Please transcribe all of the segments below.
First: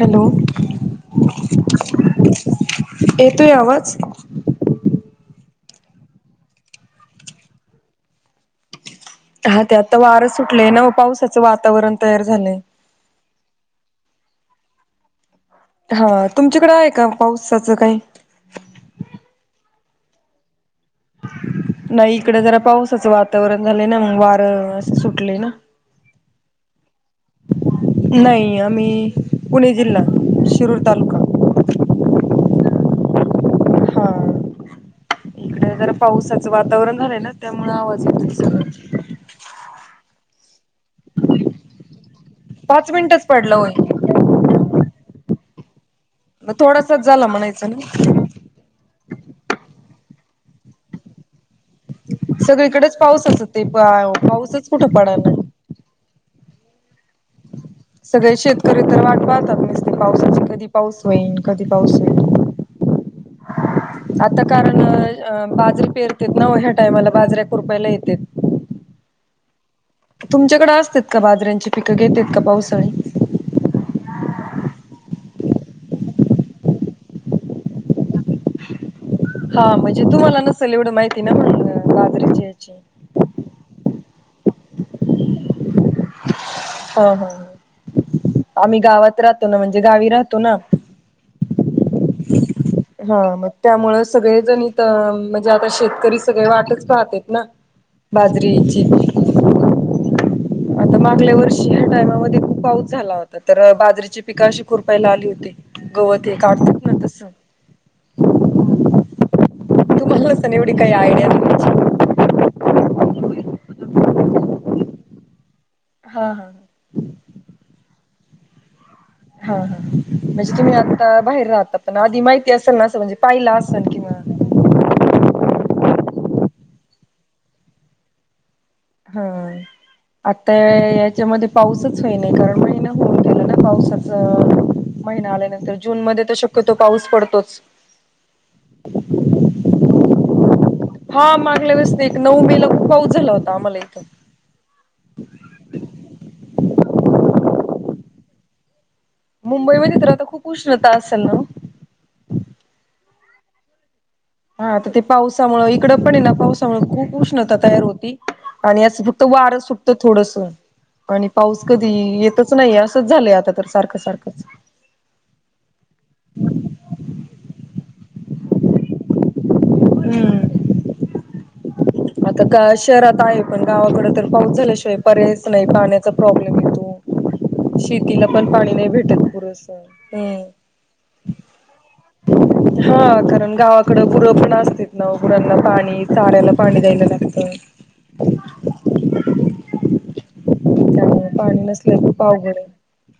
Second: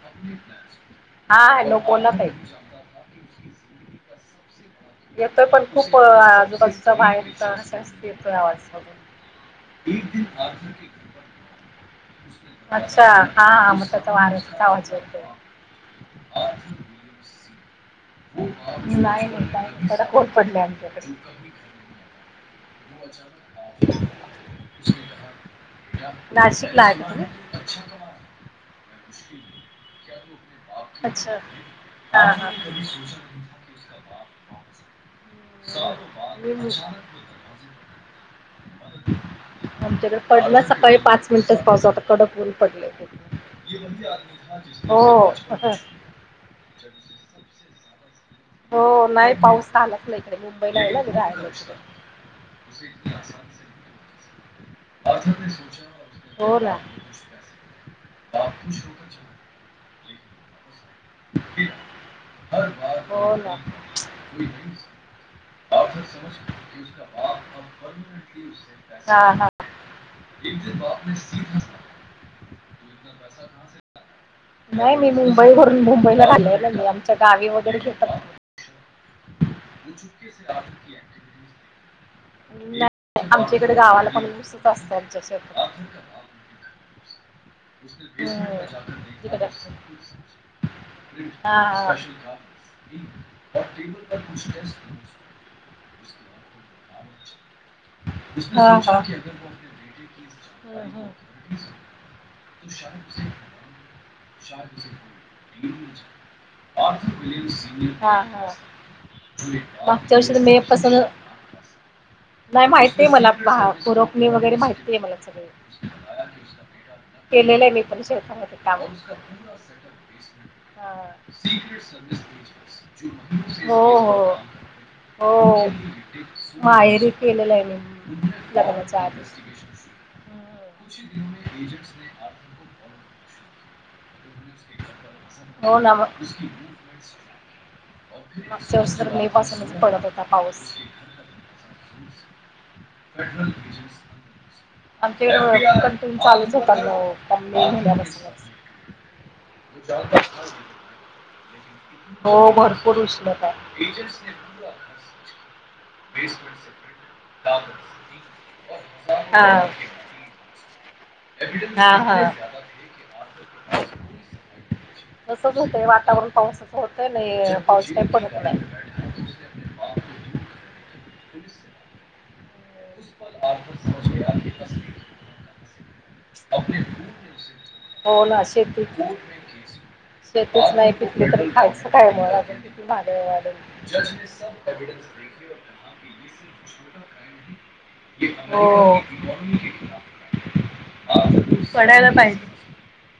Hello हा हा hello बोला ताई येतो आवाज? येतोय पण खूप आजूबाजूचा बाहेर अस येतोय आवाजसोब हा ते आता वार सुटले न पावसाचं वातावरण तयार झालंय. अच्छा हा हां म त [unintelligible] हा तुमच्याकडे आहे का पावसाचं काही? मी नाही हो का जरा कोत पडले आमच्याकडे. नाही इकडे जरा पाऊस वातावरण झाले ना मग वारं सुटले ना? नाशिक लाटते. नाही आम्ही पुणे जिल्हा शिरूर तालुका अच्छा हा हा हा जरा पावसाचं हम्म. वातावरण झालंय ना त्यामुळ आवाज येत सग आमच्याकडे पडना सकाळी पाच. मिनटात पासता कडकून पडले पाच मिनिटच पडला होय हो. मग थोडासाच झाला म्हणायचं ना? हो नाही पाऊस आलाच नाही इकडे मुंबईला आहेला घे राला इकडे सगळीकडेच पाऊसच ते पाऊसच कुठं पडायला. हो ना? सगळे शेतकरी तर वाट पाहतात नसते पावसाचे कधी पाऊस होईल कधी पाऊस होईल. हो ना? आता कारण बाजरी पेरते ना ह्या टायमाला बाजऱ्या कुरपाला येते हा हा तुमच्याकडें असतेात का बाजऱ्यांची पिकं घेतात का पावसाळी नाही मी मुंबई भरून मुंबईला झालेलं नाही आमच्या गावी वगैरे घेतात हा म्हणजे तुम्हाला नसेल एवढं माहिती ना मग नाही आमच्या इकडे गावाला पणसच असत आमच्या शेतात हो हो म्हणजे गावी बर राहतो ना ह हा मग त्यामुळ सगळेजणत म्हणजे आता शेतकरी सगळे वाटत स्त आहेत ना बाजरीची े बिलकल रेडओ क आता मागल्या वर्षी ह्या टायमामध्ये खूप पाऊस झाला होता तर बाजरीेची पिकं अशी खुरपायला आली होती गवत हे काढतात हा ना तसं हा मागच्या तुम्हाला वर्षी तर पण मे एवढी काही पासन. आयडिया नाही त्याची. नाही माहितीय मला कोरोपणे वगैरे माहिती आहे मला सगळे हा हा केलेलं आहे मी पण शेवता काा हा हा म्हणजे तुम्ही आता बाहेर राहता पण आधी माहिती असेल नां म्हणजे पाहिला हो सनखीमा हो हो माहेरी केलेलं आहे म लग्नाच हा आता याच्यामध्ये पाऊसच होई नाही कारण म होऊ गेलं ना पावसाचा महिना आल्यानंतर हो ना जून मग. मध्ये तर शक्यतो पाऊस पडतोच मागच्या तर मे पासूनच पडत होता पाऊस हा मागल्या वेळेस नाही एक नऊ मे ला खूप पाऊस झाला होता आम्हाला इथं आणि ते पण त चालूच होतात प म महिन्या मुंबईमध्ये तर आता खूप उष्णता असेल ना हो भरपूर उसल का हा तर ते पावसामु इकडं पण आहे ना पावसामुळे खूप उष्णता तयार होती आणि असं फक्त वारं सुटत थोडस आणि पाऊस कधी येतच नाही असंच झालंय आता तर सारखं सारखंच तसच होतं वातावरण पावसाच होतं नाही पाऊस का पडत नाही हा आता ग शहरात आहे पण गावाकड तर पाऊस झाल्याशिवाय पर्यायच नाही पाण्याचा प्रॉब्लेम आहे हो शतीला ना पण पाणी नाही शेतीच भेटत पुरस शेतीच नाही तली तरी खायचं काय मु हा कारण गावाकडं बुडं पण असत ना बुडांना पाणी चाऱ्याला पाणी द्यायला लागतं हो पाणी नसल्या पडायला तर पाहिजे. पावघडे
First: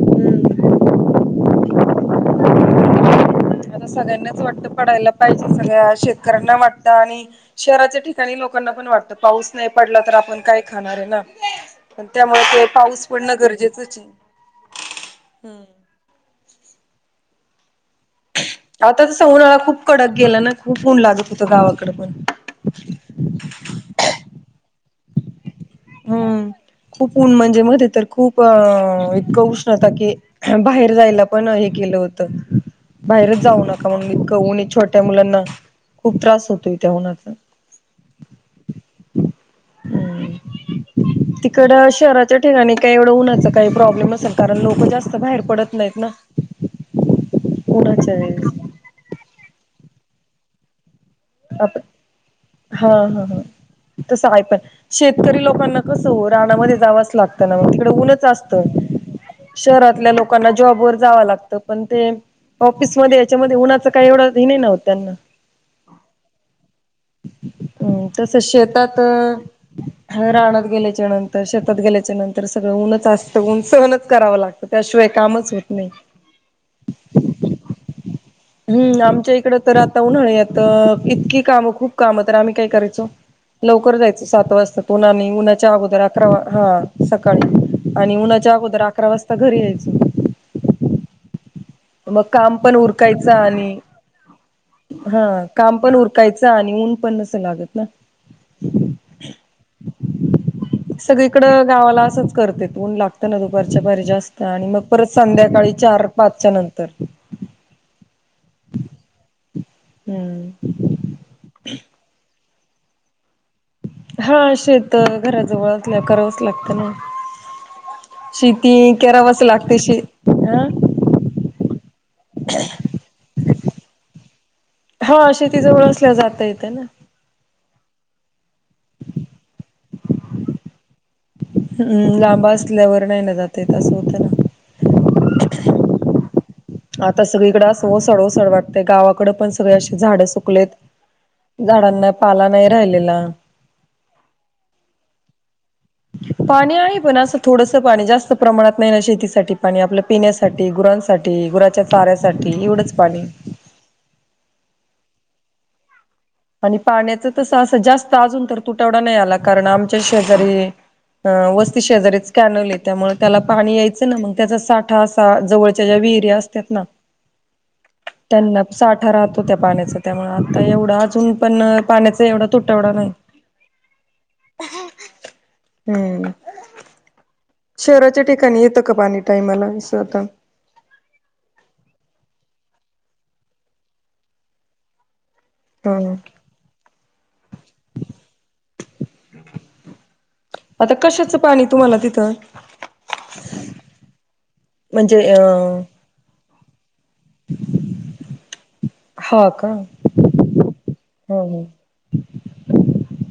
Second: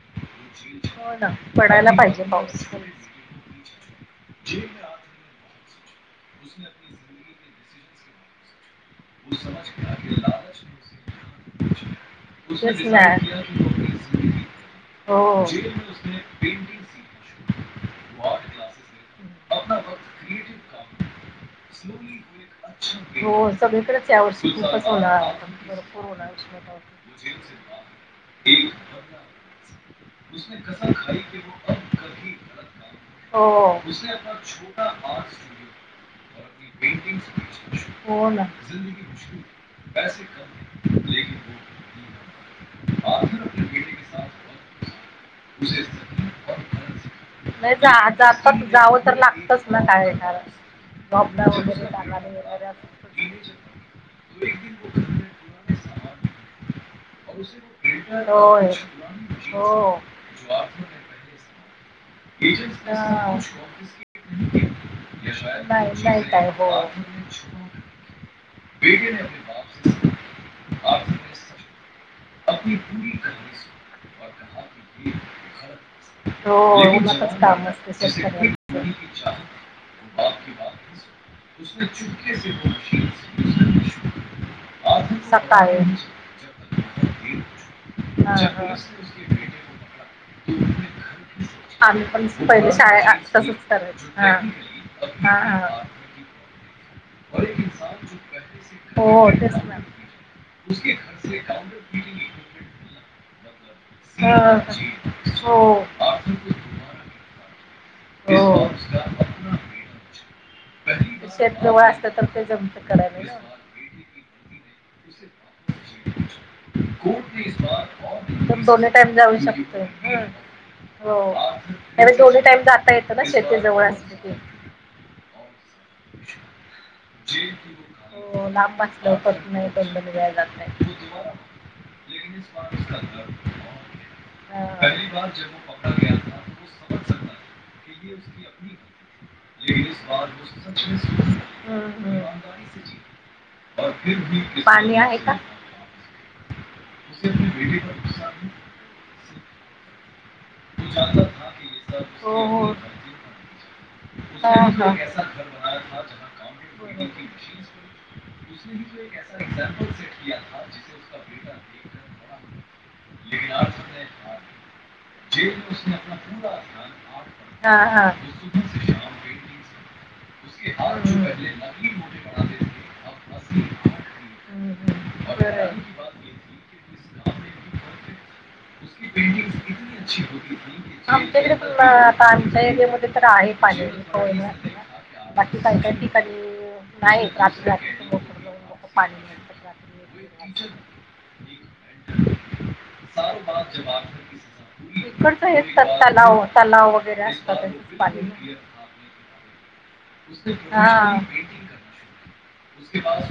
हम्म हो ना पडायला पाहिजे पाऊस आता सगळ्यांनाच वाट पडायला पाहिजे सगळ्या शेतकऱ्यांना वाटत आणि शहराच्या ठिकाणी लोकांना पण वाटत आता पाऊस नाही पडला तर आपण काय खाणार आहे ना पण त्यामुळे ते पाऊस पडणं गरजेचंच आहे होट आता तस उन्हाळा खूप कडक गेला ना खूप ऊन लागत होत गावाकडे पण हो सगळीकडेच या वर्षी खूपच होणार होणार हम्म उष्णता खूप होती. ऊन म्हणजे मध्ये तर खूप अ इतकं उष्णता की बाहेर जायला पण हे केलं होत बाहेरच जाऊ हो. नका म्हणूनणी छोट्या मुलांना खूप त्रास होतो शिंदी ह तिकडं शहराच्या ठिकाणी काही एवढं उन्हाचं काही प्रॉब्लेम असेल कारण लोक जास्त बाहेर पडत नाहीत ना [inaudible] म जा उन्हाच्या वेळेस गाव तर लागतच ना काय हे कार लबदा आपण आ हा हा हा तसं आहेय पण शेतकरी लोकांना कसं हो रानामध्ये जावंच लागतं ना म्हणज तिकडे ऊनच असतं होय हो हा. शहातल्या लोक लोकांना जॉब वर जावं लागतं पण ते ऑफिसमध्ये याच्यामध्ये उन्हाच काही एवढं नाही नव्हत त्यांना बाय शल काय हो हम् तस शेतात राहणत गेल्याच्या नंतर शेतात गेल्याच्या नंतर सगळं ऊनच असतं ऊन सहनच करावं लागतं त्याशिवाय कामच होत नाही हो का असते स हम्म आमच्या इकड तर आता उन्हाळी आता इतकी काम खूप काम तर आम्ही काय करायचो लवकर जायचं सात वाजता प आ्ही उन्हाच्या सकाळी अगोदर अकरा हा सकाळी आणि उन्हाच्या अगोदर अकरा वाजता घरी यायच आम्ही मग पण काम पहिले उरकायचं शाळेत तसच आणि करायच ह हा काम पण उरकायचं आणि ऊन पण अससं लागत ना हो तेच ना सगळीकड गावाला असंच करते म्हन लागत दुपारच्या पाहिजे असत आणि मग परत हो संध्याकाळी चार हो पाचच्या नंतर हो हम्म शेतजव असत तर ते जमते करावे हा शेत घराजवळ असल्या करावच लागत ना तर दोन्ही शेती टाइम जाऊ करावाच लागते शकतोय. शे हं हो त्या दोन्ही टाईम जाता येतं ना शेती जवळ असते की हा अशी ति जवळ असल्या जाता येते ना हो लांबच ल करत नाही पणया जात नाही हम लांब असल्यावर नाही ना जातय त असं होतं ना पहिली बार जे पकडा आता सगळीकडे अस सडव सड वाटतते गावाकडडे पण गलती सगळे असे झाडं सुकलेत झाडांना पाला नाही राहिलेला पाणी आहे का पाणी आहे पण असं थोडस पाणी जास्त प्रमाणात नाही ना शेतीसाठी पाणी आपलं पिण्यासाठी गुरांसाठी गुराच्या चाऱ्यासाठी एवढंच पाणी हा हाच आणि पाण्याच तस असं जास्त अजून तर तुटवडा नाही आला कारण आमच्या शेजारी अ वस्ती शेजारी्याच कॅनल आहे त्यामुळे त्याला पाणी यायचं ना मग त्याचा साठ ठा असा जवळच्या ज्या विहिर्या असतात ना त्यांना साठा राहतो त्या पाण्याचा त्यामुळे में आता एवढा अजून पण पाण्याचा एवढा तुट वडा नाही हम्म, हम्म, बरोबर. हम्म शहराच्या ठिकाणी येतं का पाणी टायमाला इ असं अच्छ आता होती आमच्याकडे प आता आमच्या एरियामध्येध्ये तर आहे पाहिजे बाकी काय काय ह ठिकणी नाहीात पाणी आता कशाचं पाणी तुम्हाला तिथं सारू पाात जवाब म्हणजे इकडच अ येततात तलाव तलाव वगैरे असतात पा हा का हा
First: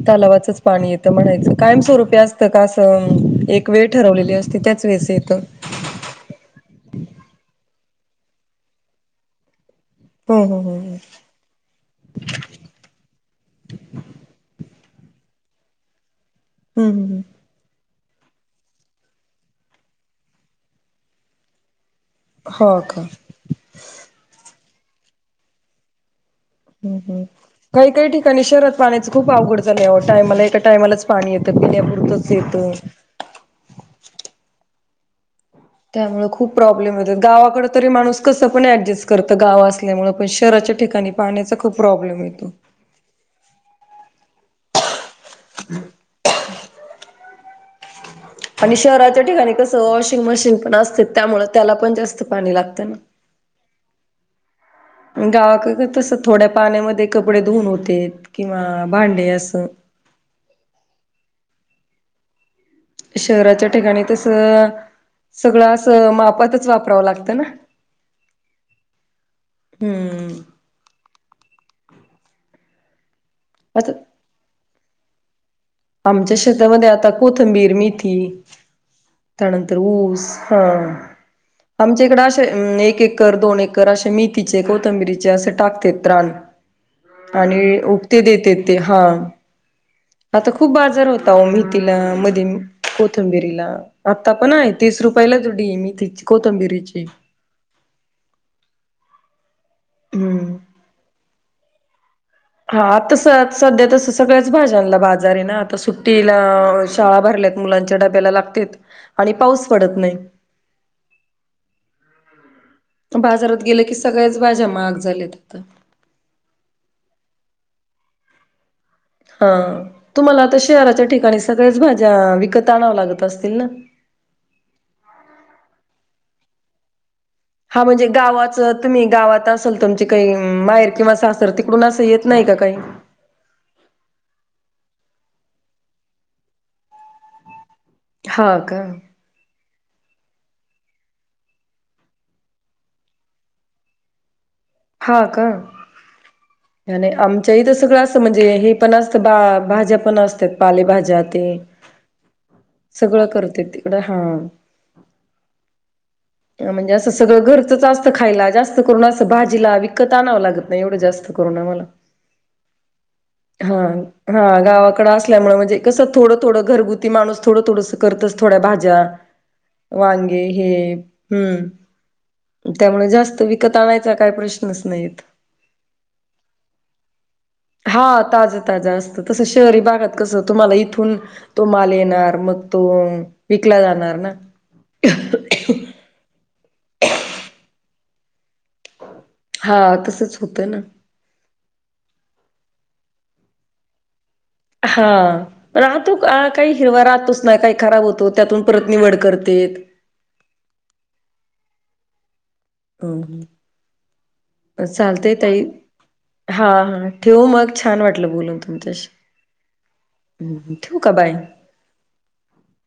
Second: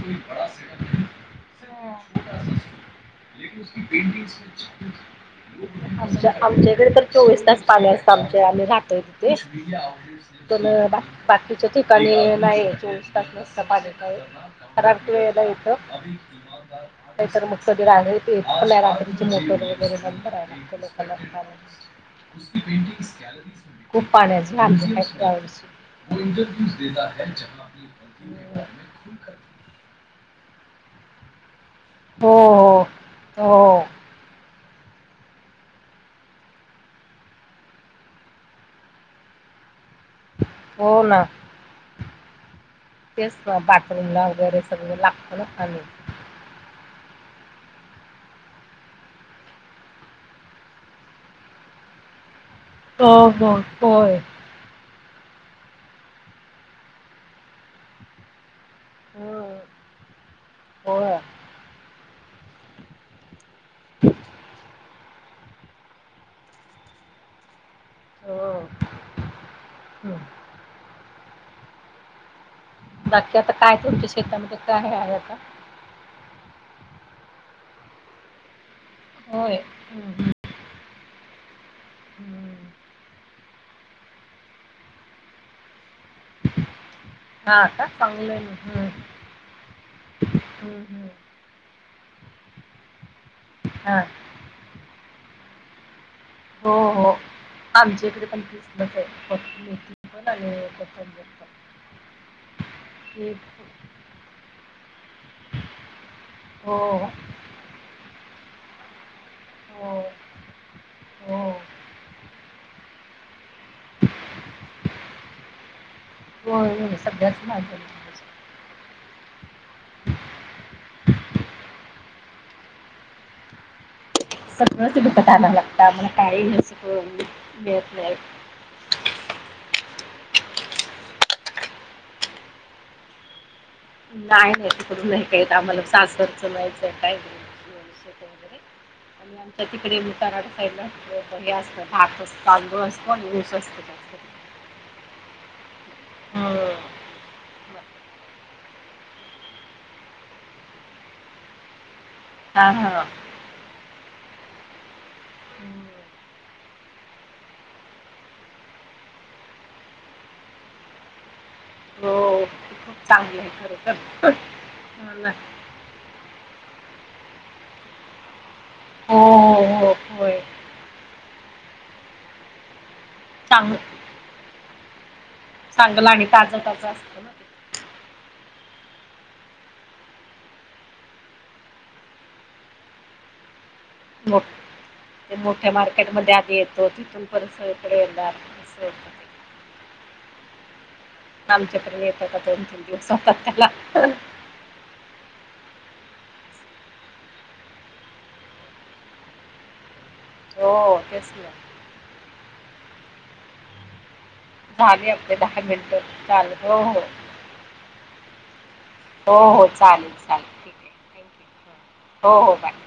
तलावाचच पाणी येतं म्हणायचं कायम स्वरूपी असतं का असं एक एक वेळ ठरवलेली असते त्याच वेळेस येतं आच्या आमच्याकडे तर चोवीस तास पाणी असतं आमचे आम्ही राहतोय तिथे हं प हं हं बा बाकीच्या ठिकाणी नाही चोवीस तास वाजता पाणी तराट य यत हं हं का तर मग सग रात्री ते प रात्रीची मोटर वगैरे ब बरायला हो का पंटिंग खूप पाण्याच हम्म हम्म काही काही ठिकाणी शहरात पाण्याचं खूप अवघड झालं आहे टायमाला एका टायमालाच पाणी येतं पिल्या होतच येत हो हो त्यामुळे खूप प्रॉब्लेम येतात गावाकड तरी माणूस कसं पण ऍडजस्ट करत गाव असल्यामुळे पण शहराच्या हो ठिकाणी पाण्याचा खूप प्रॉब्लेम येतो तेचग बाथरूम ला वगैरे सगळ लागतो ना आम्ही आणि शहराच्या ठिकाणी कसं वॉशिंग मशीन पण असते त्यामुळे त्याला पण जास्त पाणी लागत हो हो हो गावाक तस थोड्या पाण्यामध्ये कपडे धुून होते किंवा भांडे असं हो शहराच्या ठिकाणी तसं सगळं असं मापातच वापरावं लागतं ना हो हम्म नक्की आता काय तुमच्या शेतामध्ये काय आहे आता आमच्या शेतामध्ये आता कोथंबीर मेथी होय त्यानंतर हम्म, ऊस हम्म. हां आमच्या इकडें असे हम्म. एक एकर दोन एकर असे मथीचे कोथंबिरीचे असे टाकते आणि हा का उकते चांगलं आहे ना. देते ते हा हम्म, आता खूप हम्म, बाजार हम्म. होता मेहतीला मध कोथंबिरीला हा आता पण आहे तीस रुपयालाचडी मी त कोथंबिरीची आमच्याकडे पण क्रिसमस आहे हम्म प हा आतास सध्या तस सगळ्याच भाज्या आणलं बाजार आहे ना आता सुट्टीला हो शाळा भरल्या मुलांच्या डब्याला लागते आणि पाऊस पडत हो नाही हो बाजारात गेले की सगळ्याच भाज्या महाग झाल्यात आता होय होय सगळ्याच म हा तुम्हाला आता शहराच्या ठिकाणी सगळ्याच भाज्या विकत आणाव्या लागत असतील ना सगळंचडुपतना लागत मण काय घ शिक हा म्हणजे गावाचं तुम्ही गावात असाल तुमची काही माहेर किंवा सासर तिकडून असं येत नाही काही नाही नाही तिकडून नाही का येत आम्हाला सासरचं नाहीचं काय हा का अ तर तिकडे मुतारा साईडला हे असतं ढक असत तांदळ असतो आणि ऊस असतो त्या हा का हम आणि आमच्या इथ सगळं असं म्हणजे हे पण असतं बा भाज्या पण असतात पालेभाज्या ते हा हा सगळं करते तिकडं हा हम्म म्हणजे असं सगळं घरचंच असत खायला जास्त करून असं भाजीला विकत आणावं लागत नाही एवढं जास्त हो ते खूप चांगलं आहे खरं तर हा हो ना गाल्या म्ह कस थोड थोड घरगुती माणूसथोडं ोडं करतस थोड्या भाज्या हो हो हो होय वांगे हे हम्म त्यामुळे जास्त विकत चांगलं आणायचा काही प्रश्नच नाहीेत चांगलं आणि ताजं ताज असत हा ताजं ताजं असतं तसं शहरी भागात कसं तुम्हाला इथून तो माल येणार मग तो विकला जाणार ना. मोठ ते मोठे मार केट म आधी येतो तिथून परत सगळीकडे येणार हो हा तसंच होतं ना आमच्या प येत का दोन तीन दिवस होतात त्याला हा राहतो काही हिरवा राहतोच ना काही खराब होतो त्यातून परत निवड करते हो तेच नाही हम हम झाले चालतय आपले दहा तई मिनटं चालेल हा हो हो हा ठेव मग छान वाटलं बोलून तुमच्याशी हो हो चालेल चालेल ठीक हम्म, ठेवू का आहे बाय. थँक्यू हो हो बाय